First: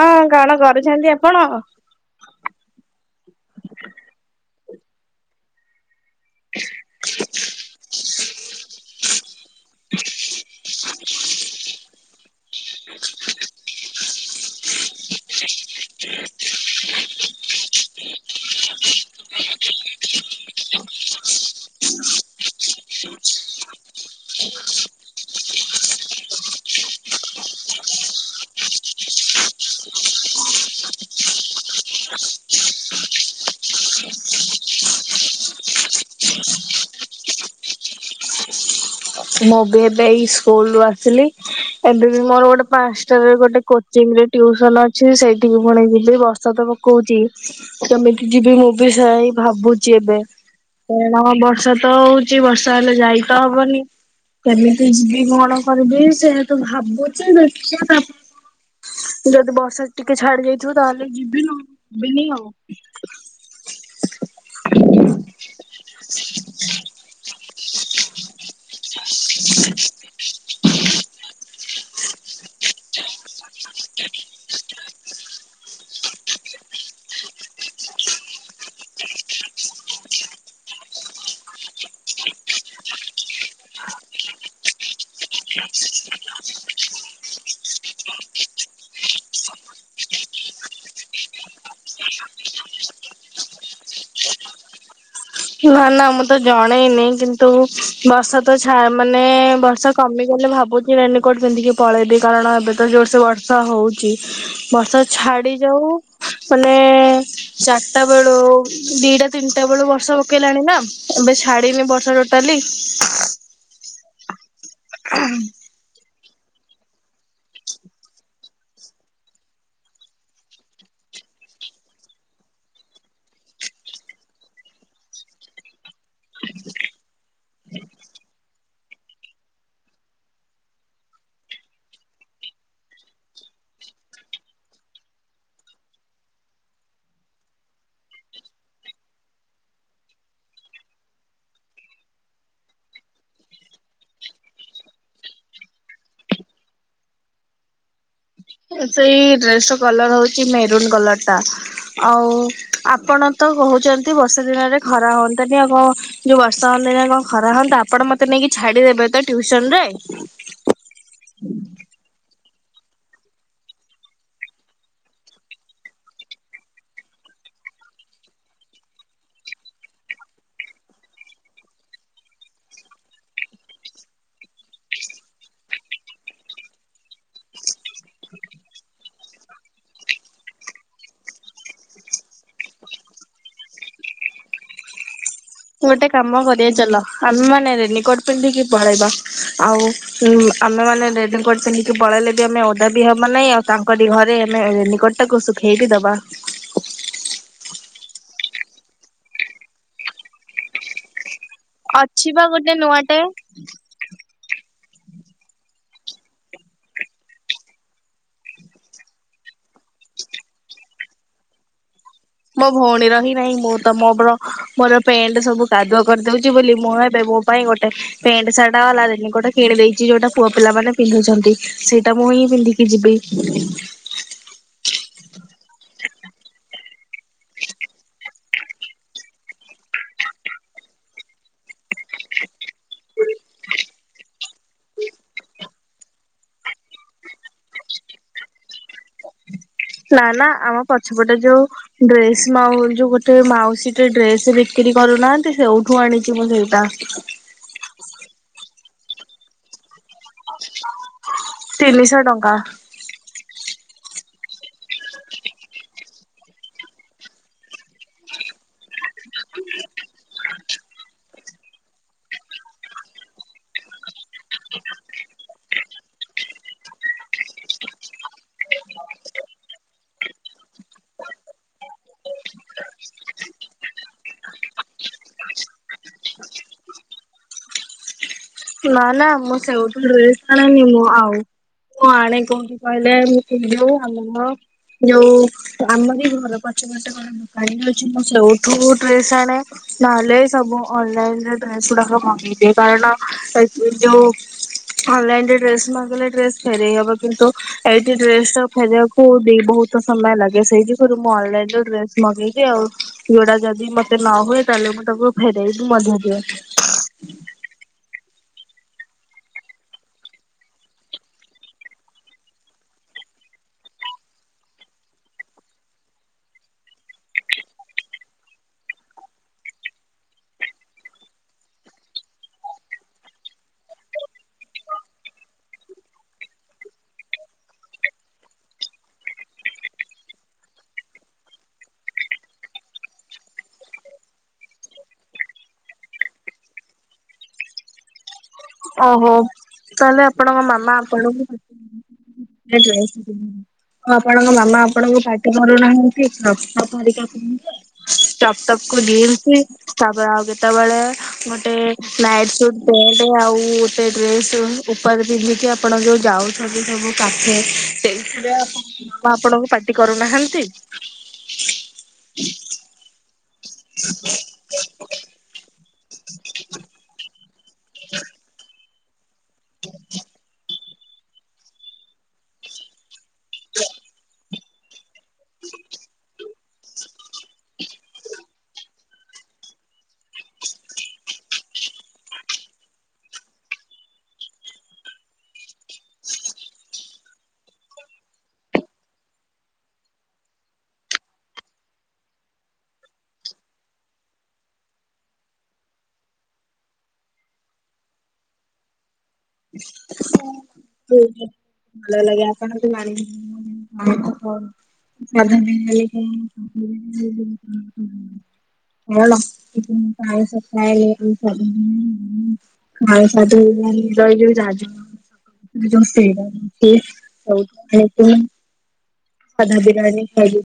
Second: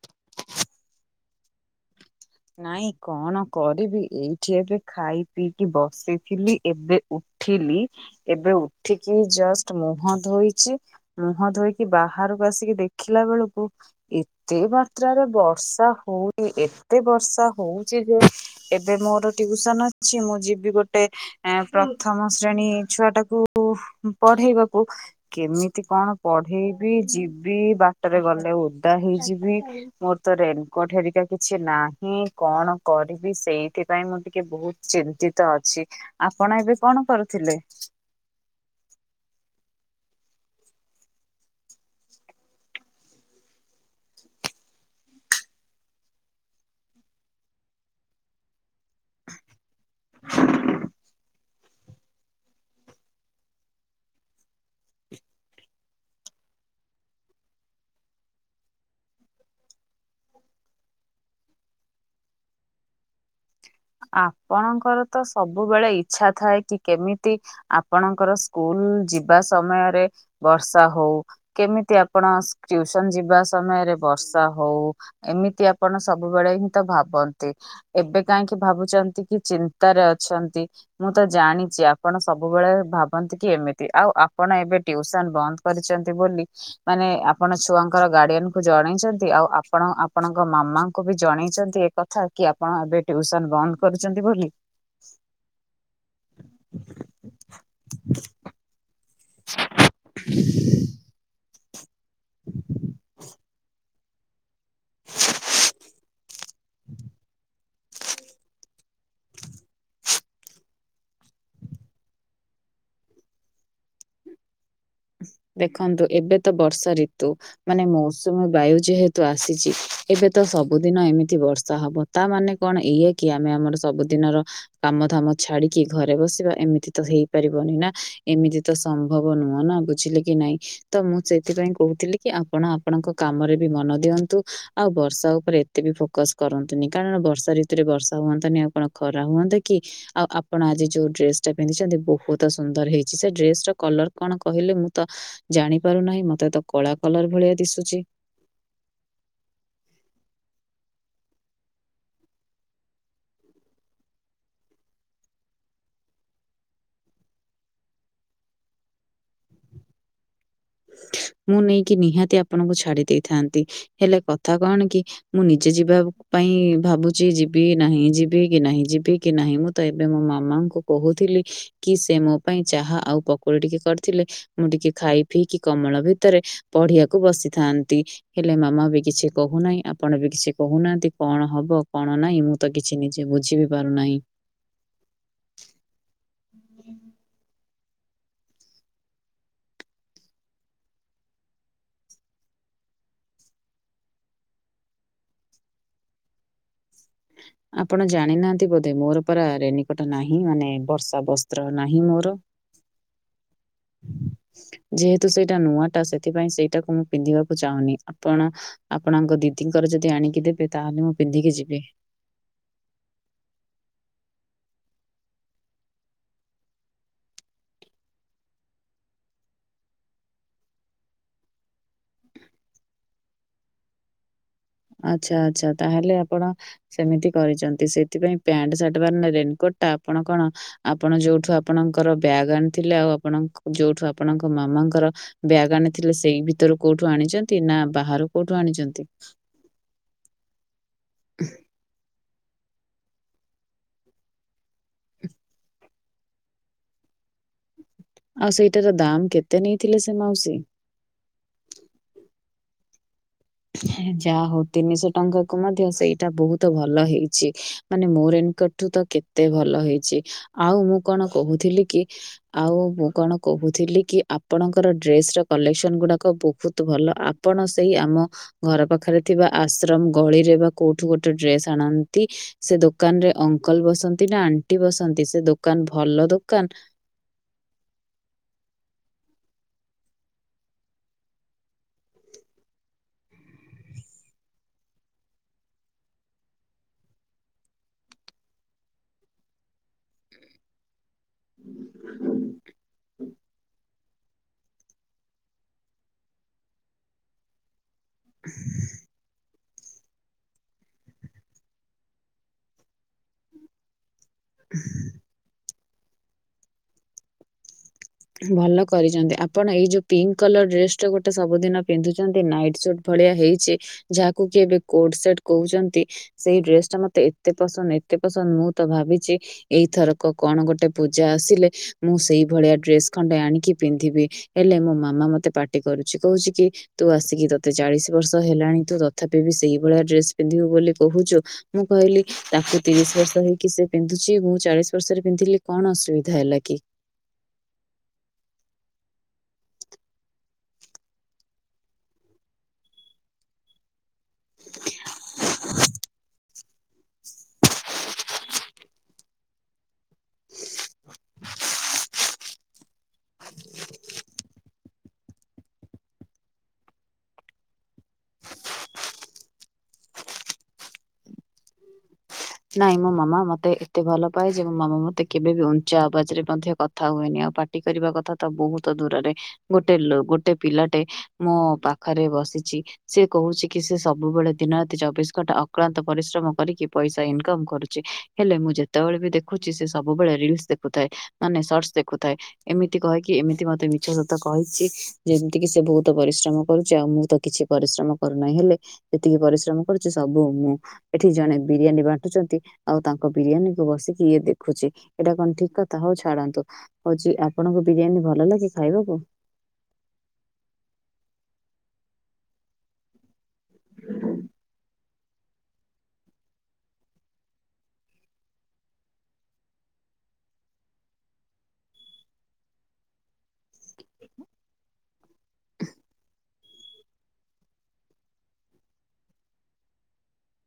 ହଁ କଣ କରିଛନ୍ତି ଆପଣ ନାଇଁ କଣ କରିବି ଏଇଠି ଏବେ ଖାଇ ପିଇକି ବସି। ଥିଲି ଏବେ ଉଠିଲି ଏବେ ଉଠିକି ଜଷ୍ଟ ମୁହଁ ଧୋଇଛି। ମୁହଁ ଧୋଇକି ବାହାରକୁ ଆସିକି ଦେଖିଲା ବେଳକୁ। ଏତେ ମାତ୍ରାରେ ବର୍ଷା ହଉନି ଏତେ ବର୍ଷା ହଉଛି ଯେ ଏବେ ମୋର ଟିଉସନ ଅଛି ମୁଁ ଯିବି ଗୋଟେ। ଏ ପ୍ରଥମ ଶ୍ରେଣୀ ଛୁଆ ଟାକୁ ପଢେଇବାକୁ କେମିତି କଣ ପଢ଼େଇବି ଯିବି ବାଟରେ ଗଲେ ଓଦା ହେଇଯିବି। ମୋର୍ ତ ରେଙ୍କ ଠେରିକା କିଛି। କି ନାହିଁ କଣ କରିବି ସେଇଥିପାଇ ମୁଁ ଟିକେ ବହୁତ ଚିନ୍ତିତ ଅଛି। ଆପଣ ଏବେ କଣ କରୁଥିଲେ। ମୁଁ ବି ଏବେ ଏଇ ସ୍କୁଲ ରୁ ଆସିଲି। ଏବେ ବି ମୋର ଗୋଟେ ପାଞ୍ଚଟାରେ ଗୋଟେ କୋଚିଂରେ ଟିସନ ଅଛି ସେଇଠିକି ପଣେଇ ଯିବି ବର୍ଷ ତ। କହୁଛି ତମିତି ଯିବି ମୁଁ ବି ସାଇ ଭାବୁଛି ଏବେ। କାରଣ ବର୍ଷା ତ ହଉଛି ବର୍ଷା ହେଲେ ଯାଇ ତ ହବନି। କେମିତି ଯିବି କଣ କରିବି ସେ ତୁ ଭାବୁଛି ଦେଖିବା ତାପରେ। ଯଦି ବର୍ଷା ଟିକେ ଛାଡି ଯାଇଥିବ ତାହେଲେ ଯିବିନ ଯିବିନି ଆଉ ଆପଣଙ୍କର ତ ସବୁବେଳେ ଇଚ୍ଛା ଥାଏ କି କେମିତି ଆପଣଙ୍କର ସ୍କୁଲ ଯିବା ସମୟରେ ବର୍ଷା ହଉ। କେମିତି ଆପଣ ଟୁସନ ଯିବା ସମୟରେ ବର୍ଷା ହଉ। ଏମିତି ଆପଣ ସବୁବେଳେ ହିଁ ତ ଭାବନ୍ତି ଏବେ। କାହିଁକି ଭାବୁଛନ୍ତି କି ଚିନ୍ତାରେ ଅଛନ୍ତି। ମୁଁ ତ ଜାଣିଛି ଆପଣ ସବୁବେଳେ ଭାବନ୍ତି କି ଏମିତି ଆଉ ଆପଣ ଏବେ ଟିଉସନ ବନ୍ଦ। କରିଛନ୍ତି ବୋଲି ମାନେ ଆପଣ ଛୁଆଙ୍କର ଗାର୍ଡିଆନ କୁ ଜଣେଇଛନ୍ତି ଆଉ ଆପଣ ଆପଣଙ୍କ ମାମାଙ୍କୁ ବି ଜଣେଇଛନ୍ତି ଏଥା। ଆପଣ ଏବେ ଟ୍ୟଉସନ ବନ୍ଦ କରୁଛନ୍ତି ବୋଲି। ନା ନା ମୁଁ ତ ଜଣେଇନି କିନ୍ତୁ ବର୍ଷା ତ ଛା ମାନେ ବର୍ଷା କମିଗଲେ ଭାବୁଛି ରେନକୋଟ ପିନ୍ଧିକି ପଳେଇବି କାରଣ ଏବେ ତ ଜୋର ସେ ବର୍ଷା ହୋଉଚି। ବର୍ଷା ଛାଡି ଯାଉ ମାନେ ଚାରିଟା ବେଳୁ ଦିଟା ତିନିଟା ବେଳୁ ବର୍ଷା ପକେଇଲାଣି ନା ଏବେ ଛାଡିିନି ବର୍ଷା ଟୋଟାଲି। ଦେଖନ୍ତୁ ଏବେ ତ ବର୍ଷା ଋତୁ। ମାନେ ମୌସୁମୀ ବାୟୁ ଯେହେତୁ ଆସିଛି ଏବେ ତ ସବୁଦିନ ଏମିତି ବର୍ଷା ହବ। ତା ମାନେ କଣ ଇଏ କି ଆମେ ଆମର ସବୁଦିନର କାମ ଧାମ ଛାଡିକି ଘରେ ବସିବା ଏମିତି ତ ହେଇପାରିବନି ନା ଏମିତି ତ ସମ୍ଭବ ନୁହଁ ନା। ବୁଝିଲେ କି ନାଇଁ? ତ ମୁଁ ସେଥିପାଇଁ କହୁଥିଲି କି ଆପଣ ଆପଣଙ୍କ କାମରେ ବି ମନ ଦିଅନ୍ତୁ ଆଉ ବର୍ଷା ଉପରେ ଏତେ ବି ଫୋକସ କରନ୍ତୁନି କାରଣ ବର୍ଷା ଋତୁରେ ବର୍ଷା ହୁଅନ୍ତାନି ଆଉ କଣ ଖରା ହୁଅନ୍ତା କି? ଆଉ ଆପଣ ଆଜି ଯୋଉ ଡ୍ରେସ ଟା ପିନ୍ଧିଛନ୍ତି ବହୁତ ସୁନ୍ଦର ହେଇଛି ସେ ଡ୍ରେସ କଲର କଣ? କହିଲେ ମୁଁ ତ ଜାଣି ପାରୁନାହିଁ ମତେ ତ କଳା କଲର ଭଳିଆ ଦିଶୁଛି। ସେଇ ଡ୍ରେସ ର କଲର ହୋଉଚି ମେରୁନ୍ କଲର ଟା ଆଉ ଆପଣ ତ କହୁଛନ୍ତି ବର୍ଷା ଦିନରେ ଖରା ହୁଅନ୍ତାନି ଆଉ କଣ ଯୋଉ ବର୍ଷାମାନେ ଏଇନା କଣ ଖରା ହୁଅନ୍ତା ଆପଣ ମତେ ନେଇକି ଛାଡିଦେବେ ତ ଟ୍ୟୁସନ ରେ। ମୁଁ ନେଇକି ନିହାତି ଆପଣଙ୍କୁ ଛାଡି ଦେଇଥାନ୍ତି। ହେଲେ କଥା କଣ କି ମୁଁ ନିଜେ ଯିବା ପାଇଁ ଭାବୁଛି ଯିବି ନାହିଁ ଯିବି କି ନାହିଁ ଯିବି କି ନାହିଁ ମୁଁ ତ ଏବେ ମୋ ମାମାଙ୍କୁ କହୁଥିଲି। କି ସେ ମୋ ପାଇଁ ଚାହା ଆଉ ପକୋଡ଼ି ଟିକେ କରିଥିଲେ ମୁଁ ଟିକେ ଖାଇ ଫିକି କମଳ ଭିତରେ ପଢିବାକୁ ବସିଥାନ୍ତି। ହେଲେ ମାମା ବି କିଛି କହୁନାହିଁ ଆପଣ ବି କିଛି କହୁନାହାନ୍ତି କଣ ହବ କଣ ନାହିଁ ମୁଁ ତ କିଛି ନିଜେ ବୁଝି ବି ପାରୁନାହିଁ। ଗୋଟେ କାମ କରିବା ଚାଲ ଆମେ ମାନେ ରେନିକୋଟ ପିନ୍ଧିକି ପଳେଇବା। ଆଉ ହୁଁ ଆମେ ମାନେ ରେନିକୋଟ ପିନ୍ଧିକି ପଳେଇଲେ ବି ଆମେ ଓଦା ବି ହବ ନାହିଁ ଆଉ ତାଙ୍କରି ଘରେ ଆମେ ରେନିକୋଟ ତାକୁ ଶୁଖେଇକି ଦବା। ଆପଣ ଜାଣିନାହାନ୍ତି ବୋଧେ ମୋର ପରା ରେନିକୋଟ ନାହିଁ ମାନେ ବର୍ଷା ବର୍ଷା। ଅଛି ବା ଗୋଟେ ନୂଆଟେ। ଯେହେତୁ ସେଇଟା ନୂଆ ଟା ସେଥିପାଇଁ ସେଇଟାକୁ ମୁଁ ପିନ୍ଧିବାକୁ ଚାହୁଁନି। ଆପଣ ଆପଣଙ୍କ ଦିଦିଙ୍କର ଯଦି ଆଣିକି ଦେବେ ତାହେଲେ ମୁଁ ପିନ୍ଧିକି ଯିବି। ମୋ ଭଉଣୀର ହିଁ ନାହିଁ ମୁଁ ତ ମୋର ମୋର ପେଣ୍ଟ ସବୁ କାଦୁଆ କରିଦଉଛି ବୋଲି ମୁଁ ଏବେ ମୋ ପାଇଁ ଗୋଟେ ପେଣ୍ଟ ସାଟ ଗଲା ଦେନ୍ ଗୋଟେ କିଣି ଦେଇଛି ଯୋଉଟା ପୁଅ ପିଲାମାନେ ପିନ୍ଧୁଛନ୍ତି ସେଇଟା ମୁଁ ହିଁ ପିନ୍ଧିକି ଯିବି। ଆଚ୍ଛା ଆଚ୍ଛା ତାହେଲେ ଆପଣ ସେମିତି କରିଛନ୍ତି ସେଥିପାଇଁ ପ୍ୟାଣ୍ଟ ସାର୍ଟ ବାର ରେନକୋଟ ଟା ଆପଣ କଣ ଆପଣ ଯୋଉଠୁ ଆପଣଙ୍କର ବ୍ୟାଗ ଆଣିଥିଲେ ଆଉ ଆପଣ ଯୋଉଠୁ ଆପଣଙ୍କ ମାମାଙ୍କର ବ୍ୟାଗ ଆଣିଥିଲେ ସେଇ ଭିତରୁ କୋଉଠୁ ଆଣିଛନ୍ତି ନା ବାହାରୁ କୋଉଠୁ ଆଣିଛନ୍ତି? ନା ନା ଆମ ପଛପଟେ ଯୋଉ ଡ୍ରେସ୍‌ ମାଉ ଯୋଉ ଗୋଟେ ମାଉସୀ ଟେ ଡ୍ରେସ୍‌ ବିକ୍ରି କରୁନାହାନ୍ତି ସେଉଠୁ ଆଣିଛି ମୁଁ ସେଇଟା। ଆଉ ସେଇଟାର ଦାମ୍ କେତେ ନେଇଥିଲେ ସେ ମାଉସୀ? ତିନିଶହ ଟଙ୍କା। ଯାହା ହଉ ତିନିଶହ ଟଙ୍କାକୁ ମଧ୍ୟ ସେଇଟା ବହୁତ ଭଲ ହେଇଛି। ମାନେ ମୋର ଇନକ ଠୁ ତ କେତେ ଭଲ ହେଇଛି ଆଉ ମୁଁ କଣ କହୁଥିଲି କି ଆଉ ମୁଁ କଣ କହୁଥିଲି କି ଆପଣଙ୍କର ଡ୍ରେସ ର କଲେକ୍ସନ ଗୁଡାକ ବହୁତ ଭଲ ଆ ଆପଣ ସେଇ ଆମ ଘର ପାଖରେ ଥିବା ଆଶ୍ରମ ଗଳିରେ ବା କୋଉଠୁ ଗୋଟେ ଡ୍ରେସ ଆଣନ୍ତି। ସେ ଦୋକାନ ରେ ଅଙ୍କଲ ବସନ୍ତି ନା ଆଣ୍ଟି ବସନ୍ତି ସେ ଦୋକାନ ଭଲ ଦୋକାନ। ନା ନା ମୁଁ ସେଇଠୁ ଡ୍ରେସ ଆଣେନି ମୁଁ ଆଉ ମୁଁ ଆଣେ କୋଉଠି କହିଲେ ମୁଁ ପିନ୍ଧୁ ଆମ ଘ ଯୋଉ ଆମ ଘର ପଛପଟ ମୁଁ କାଲି ଯାଉଛି ମୁ ସେଇଠୁ ଡ୍ରେସ ଆଣେ ନହେଲେ ସବୁ ଅନ୍ଇନରେ ଡ୍ରେସଗୁଡ଼ାକ କମ୍ପ୍ଲିଟ କାରଣ ଯୋଉ ଅନଲାଇନରେ ଡ୍ରେସ ମାଗିଲେ ଡ୍ରେସ ଫେରଇ ହବ କିନ୍ତୁ ଏଇଠି ଡ୍ରେସ ଟା ଫେରେଇବାକୁ ହଉ ଦେଇ ବହୁତ ସମୟ ଲାଗେ ସେଇଠରୁ ମୁଁ ଅନଲାଇନ ଡ୍ରେସ ମଗେଇଛିି ଆଉ ଯଉଟା ଯଦି ମ ମତେ ନ ହୁଏ ତାହେଲେ ତାକୁ ଫେରଇ ବି ମଧ୍ୟ ଦିଏ। ଭଲ କରିଛନ୍ତି ଆପଣ ଏଇ ଯୋଉ ପିଙ୍କ କଲର ଡ୍ରେସ ଟା ଗୋଟେ ସବୁଦିନ ପିନ୍ଧୁଛନ୍ତି ନାଇଟ୍ ସୁଟ ବଢ଼ିଆ ହେଇଛି ଯାହାକୁ କି ଏବେ କୋଟ ସେଟ କହୁଛନ୍ତି। ସେଇ ଡ୍ରେସ ଟା ମତେ ଏତେ ପସନ୍ଦ ଏତେ ପସନ୍ଦ ମୁଁ ତ ଭାବିଛି ଏଇଥରକ କଣ ଗୋଟେ ପୂଜା ଆସିଲେ ମୁଁ ସେଇ ଭଳିଆ ଡ୍ରେସ ଖଣ୍ଡେ ଆଣିକି ପିନ୍ଧିବି ହେଲେ ମୋ ମାମା ମତେ ପାଟି କରୁଛି କହୁଛି କି ତୁ ଆସିକି ତତେ ଚାଳିଶ ବର୍ଷ ହେଲାଣି ତୁ ତଥାପି ବି ସେଇଭଳିଆ ଡ୍ରେସ ପିନ୍ଧିବୁ ବୋଲି କହୁଛୁ। ମୁଁ କହିଲି ତାଙ୍କୁ ତିରିଶ ବର୍ଷ ହେଇକି ସେ ପିନ୍ଧୁଛି ମୁଁ ଚାଳିଶ ବର୍ଷରେ ପିନ୍ଧିଲି କଣ ଅସୁବିଧା ହେଲା କି। ଓହୋ ତାହେଲେ ଆପଣଙ୍କ ମାମା ଆପଣଙ୍କୁ [inaudible] ଆଉ ଆପଣଙ୍କ ମାମା ଆପଣଙ୍କୁ ପାଟି ପରୁନାହାନ୍ତି [inaudible] ପରିକା ପିନ୍ଧୁଛ। ଟପ ଟପ କୁ ଜିନ୍ସ। ତାପରେ ଆଉ କେତେବେଳେ ଗୋଟେ ନାଇଟ ସୁଟ ପେଣ୍ଟ ଆଉ ଗୋଟେ ଡ୍ରେସ୍ ଉପରେ ପିନ୍ଧିକି ଆପଣ ଯୋଉ ଯାଉଛନ୍ତି ସବୁ କାଠେ ସେଥିରେ ଆପଣ ଆପଣଙ୍କୁ ପାଟି କରୁନାହାନ୍ତି। ନାଇଁ ମୋ ମାମା ମତେ ଏତେ ଭଲ ପାାଏ ଯେ ମୋ ମାମା ମତେ କେବେ ବି ଉଞ୍ଚା ଆବାଜ ରେ ମଧ୍ୟ କଥା ହୁଏନି ଆଉ ପାଟି କରିବା କଥା ତ ବହୁତ ଦୂରରେ। ଗୋଟେ ଲୋ ଗୋଟେ ପିଲାଟେ ମୋ ପାଖରେ ବସିଛି। ସେ କହୁଛି କି ସେ ସବୁବେଳେ ଦିନ ରାତି ଚବିଶ ଘଣ୍ଟା ଅକ୍ଲାନ୍ତ ପରିଶ୍ରମ କରିକି ପଇସା ଇନ ଇନକମ କରୁଛି ହେଲେ ମୁଁ ଯେତେବେଳେ ବି ଦେଖୁଛି ସେ ସବୁବେଳେ ରିଲସ୍ ଦେଖୁଥାଏ। ମାନେ ସର୍ଟସ ଦେଖୁଥାଏ। ଏମିତି କହିକି ଏମିତି ମତେ ମିଛ ସତ କହିଛି ଯେମିତି କିି ସେ ବହୁତ ପରିଶ୍ରମ କରୁଛି ଆଉ ମୁଁ ତ କିଛି ପରିଶ୍ରମ କରୁନାହିଁ ହେଲେ ଯେତିକି ପରିଶ୍ରମ କରୁଛି ସବୁ ମୁଁ ଏଠି ଜଣେ ବିରିୟାନୀ ବା ବାଣ୍ଟୁଛନ୍ତି ଆଉ ତାଙ୍କ ବିରିୟାନୀ କୁ ବସିକି ଇଏ ଦେଖୁଛି ଏଇଟା କଣ ଠିକ କଥା ହଉ ଛାଡନ୍ତୁ। ହଉଛି ଆପଣଙ୍କୁ ବିରିୟାନୀ ଭଲ ଲାଗେ ଖାଇବାକୁ। ହଁ। ତ ଭଲ ଲାଗେ ଆପଣ [inaudible] ସାଧ ମି କ [inaudible] ହ କି ମୁ ପାଳ ସ କହଲେ [inaudible] ହାଇ ସାଧୁ ରହିଲ ସାଜୁ [inaudible] ଉଛି [inaudible] ସାଧା ବିରିଆଣୀ ବି ଖାଇଲି।